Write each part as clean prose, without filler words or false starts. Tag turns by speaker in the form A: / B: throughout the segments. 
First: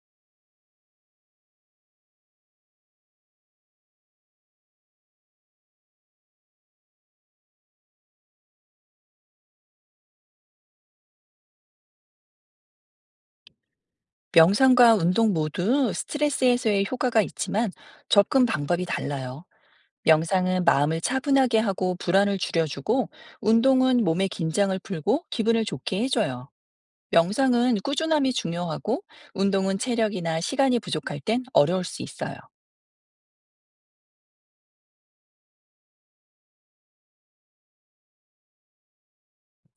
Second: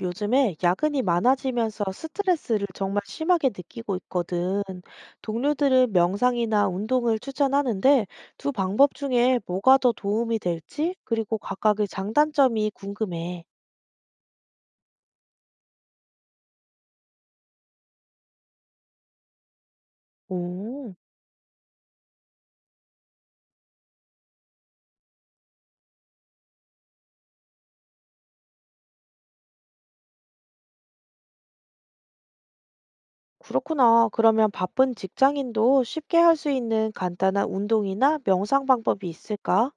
A: 요즘에 야근이 많아지면서 스트레스를 정말 심하게 느끼고 있거든. 동료들은 명상이나 운동을 추천하는데 두 방법 중에 뭐가 더 도움이 될지, 그리고 각각의 장단점이 궁금해.
B: 명상과 운동 모두 스트레스 해소에 효과가 있지만 접근 방법이 달라요. 명상은
A: 오,
B: 마음을 차분하게 하고 불안을 줄여주고 운동은 몸의 긴장을 풀고 기분을 좋게 해줘요. 명상은 꾸준함이 중요하고 운동은 체력이나 시간이 부족할 땐 어려울 수 있어요.
A: 그렇구나. 그러면 바쁜 직장인도 쉽게 할 수 있는 간단한 운동이나 명상 방법이 있을까?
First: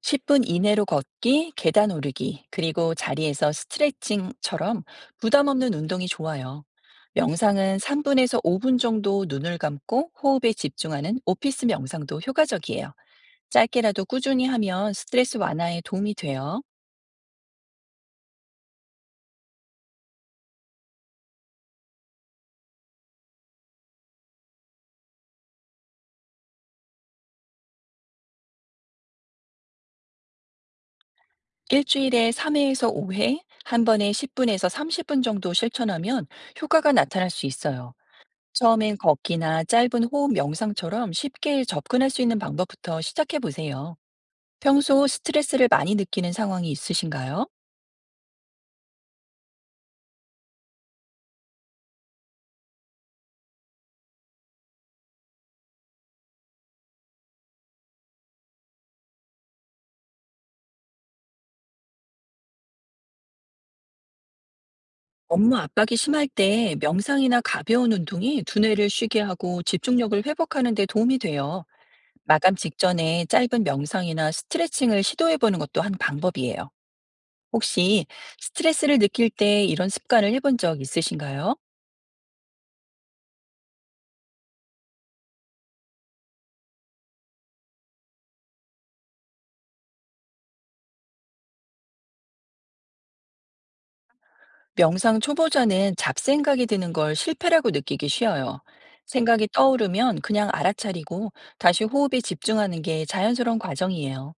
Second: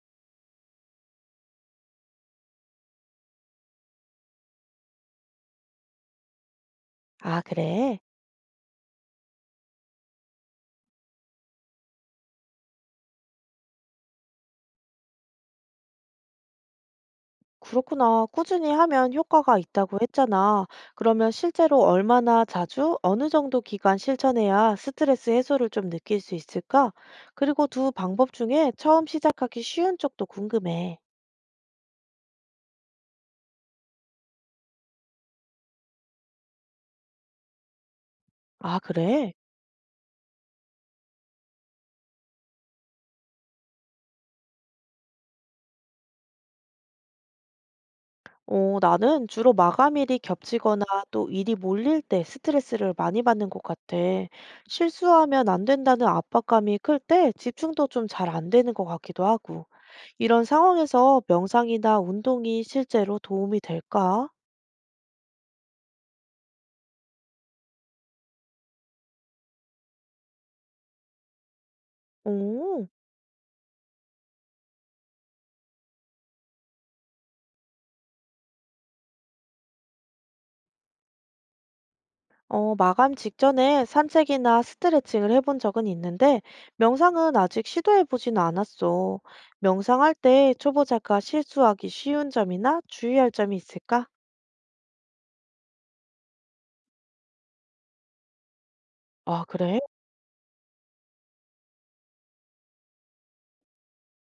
B: 10분 이내로 걷기, 계단 오르기, 그리고 자리에서 스트레칭처럼 부담 없는 운동이 좋아요.
A: 아,
B: 명상은
A: 그래.
B: 3분에서 5분 정도 눈을 감고 호흡에 집중하는 오피스 명상도 효과적이에요. 짧게라도 꾸준히 하면 스트레스 완화에 도움이 돼요.
A: 그렇구나. 꾸준히 하면 효과가 있다고 했잖아. 그러면 실제로 얼마나 자주, 어느 정도 기간 실천해야 스트레스 해소를 좀 느낄 수 있을까? 그리고 두 방법 중에 처음 시작하기 쉬운 쪽도 궁금해.
B: 일주일에 3회에서 5회, 한 번에 10분에서 30분 정도 실천하면 효과가 나타날 수 있어요.
A: 아,
B: 처음엔
A: 그래?
B: 걷기나 짧은 호흡 명상처럼 쉽게 접근할 수 있는 방법부터 시작해 보세요. 평소 스트레스를 많이 느끼는 상황이 있으신가요?
A: 어, 나는 주로 마감일이 겹치거나 또 일이 몰릴 때 스트레스를 많이 받는 것 같아. 실수하면 안 된다는 압박감이 클 때 집중도 좀 잘 안 되는 것 같기도 하고. 이런 상황에서 명상이나 운동이 실제로 도움이 될까?
B: 업무 압박이 심할 때 명상이나 가벼운 운동이 두뇌를 쉬게 하고 집중력을 회복하는 데 도움이 돼요. 마감
A: 오,
B: 직전에 짧은 명상이나 스트레칭을 시도해 보는 것도 한 방법이에요. 혹시 스트레스를 느낄 때 이런 습관을 해본 적 있으신가요?
A: 어, 마감 직전에 산책이나 스트레칭을 해본 적은 있는데, 명상은 아직 시도해보진 않았어. 명상할 때 초보자가 실수하기 쉬운 점이나 주의할 점이 있을까?
B: 명상 초보자는 잡생각이 드는 걸 실패라고 느끼기 쉬워요.
A: 아,
B: 생각이
A: 그래?
B: 떠오르면 그냥 알아차리고 다시 호흡에 집중하는 게 자연스러운 과정이에요.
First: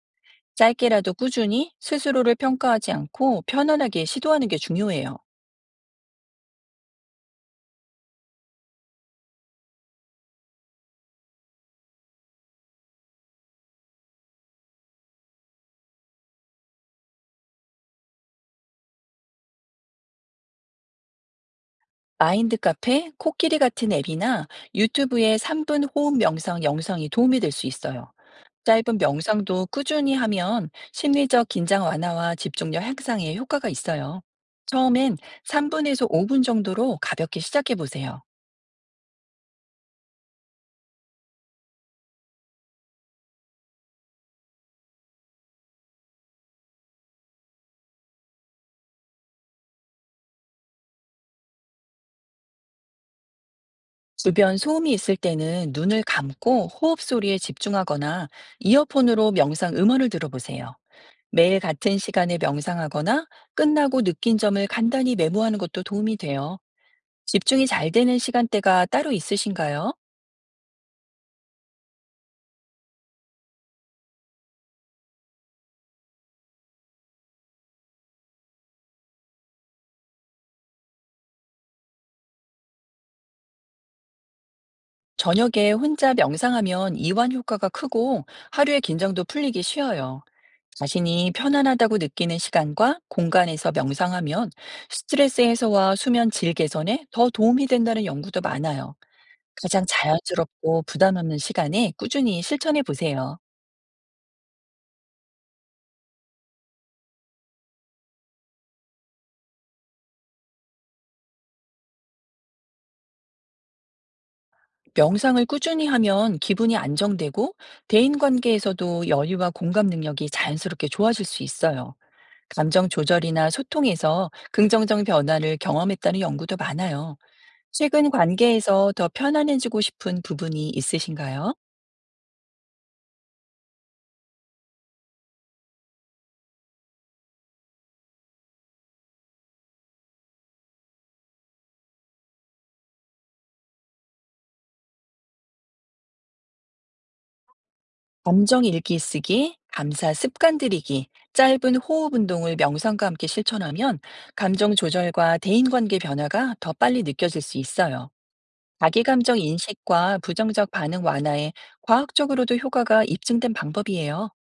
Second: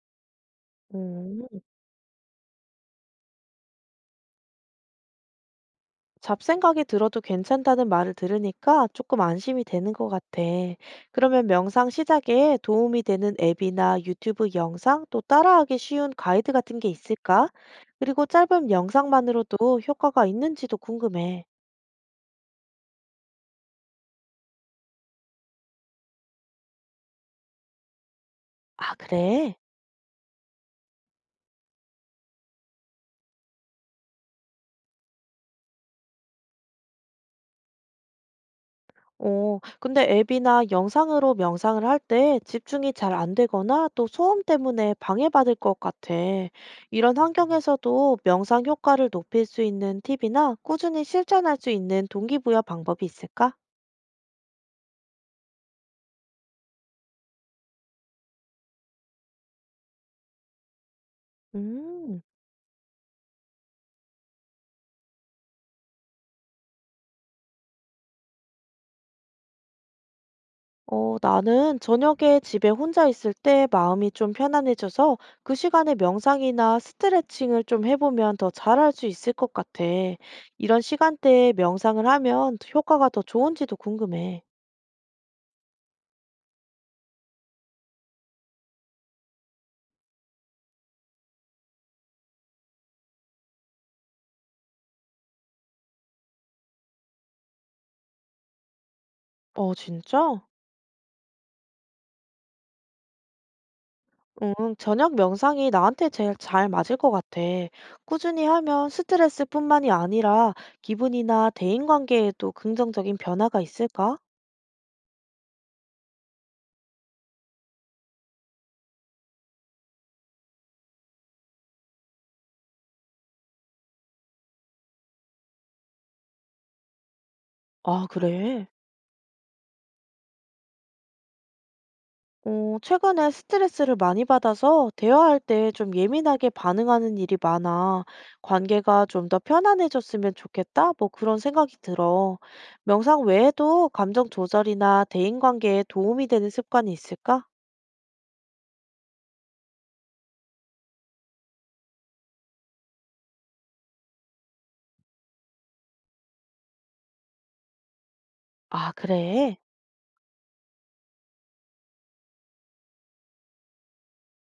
B: 짧게라도
A: 음.
B: 꾸준히 스스로를 평가하지 않고 편안하게 시도하는 게 중요해요.
A: 잡생각이 들어도 괜찮다는 말을 들으니까 조금 안심이 되는 것 같아. 그러면 명상 시작에 도움이 되는 앱이나 유튜브 영상 또 따라하기 쉬운 가이드 같은 게 있을까? 그리고 짧은 영상만으로도 효과가 있는지도 궁금해.
B: 마인드 카페, 코끼리 같은 앱이나 유튜브의 3분 호흡 명상 영상이 도움이 될 수 있어요.
A: 아,
B: 짧은
A: 그래?
B: 명상도 꾸준히 하면 심리적 긴장 완화와 집중력 향상에 효과가 있어요. 처음엔 3분에서 5분 정도로 가볍게 시작해 보세요.
A: 어, 근데 앱이나 영상으로 명상을 할 때 집중이 잘 안 되거나 또 소음 때문에 방해받을 것 같아. 이런 환경에서도 명상 효과를 높일 수 있는 팁이나 꾸준히 실천할 수 있는 동기부여 방법이 있을까?
B: 주변 소음이 있을 때는 눈을 감고 호흡 소리에 집중하거나 이어폰으로 명상 음원을 들어보세요. 매일 같은
A: 음,
B: 시간에 명상하거나 끝나고 느낀 점을 간단히 메모하는 것도 도움이 돼요. 집중이 잘 되는 시간대가 따로 있으신가요?
A: 어, 나는 저녁에 집에 혼자 있을 때 마음이 좀 편안해져서 그 시간에 명상이나 스트레칭을 좀 해보면 더 잘할 수 있을 것 같아. 이런 시간대에 명상을 하면 효과가 더 좋은지도 궁금해.
B: 저녁에 혼자 명상하면 이완 효과가 크고 하루의 긴장도 풀리기 쉬워요. 자신이 편안하다고 느끼는 시간과 공간에서 명상하면 스트레스 해소와 수면 질 개선에 더 도움이 된다는 연구도 많아요.
A: 어,
B: 가장
A: 진짜?
B: 자연스럽고 부담 없는 시간에 꾸준히 실천해 보세요.
A: 응, 저녁 명상이 나한테 제일 잘 맞을 것 같아. 꾸준히 하면 스트레스뿐만이 아니라 기분이나 대인관계에도 긍정적인 변화가 있을까?
B: 명상을 꾸준히 하면 기분이 안정되고 대인 관계에서도 여유와 공감 능력이 자연스럽게 좋아질 수 있어요. 감정 조절이나 소통에서 긍정적 변화를 경험했다는 연구도 많아요.
A: 아,
B: 최근
A: 그래.
B: 관계에서 더 편안해지고 싶은 부분이 있으신가요?
A: 어, 최근에 스트레스를 많이 받아서 대화할 때 좀 예민하게 반응하는 일이 많아. 관계가 좀 더 편안해졌으면 좋겠다? 뭐 그런 생각이 들어. 명상 외에도 감정 조절이나 대인관계에 도움이 되는 습관이 있을까?
B: 감정 일기 쓰기, 감사 습관 들이기, 짧은 호흡 운동을 명상과 함께 실천하면 감정 조절과 대인 관계 변화가 더 빨리 느껴질 수 있어요.
A: 아,
B: 자기감정
A: 그래.
B: 인식과 부정적 반응 완화에 과학적으로도 효과가 입증된 방법이에요.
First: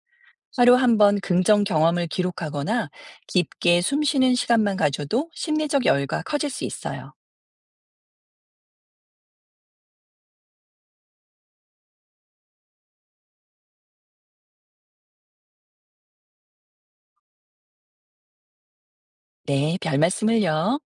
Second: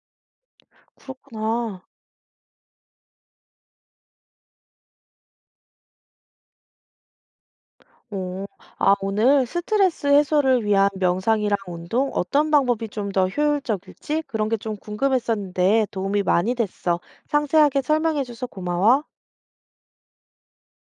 B: 하루 한번 긍정
A: 그렇구나.
B: 경험을 기록하거나 깊게 숨 쉬는 시간만 가져도 심리적 여유가 커질 수 있어요.
A: 오, 아, 오늘 스트레스 해소를 위한 명상이랑 운동 어떤 방법이 좀 더 효율적일지 그런 게 좀 궁금했었는데 도움이 많이 됐어. 상세하게 설명해줘서 고마워.
B: 네, 별 말씀을요.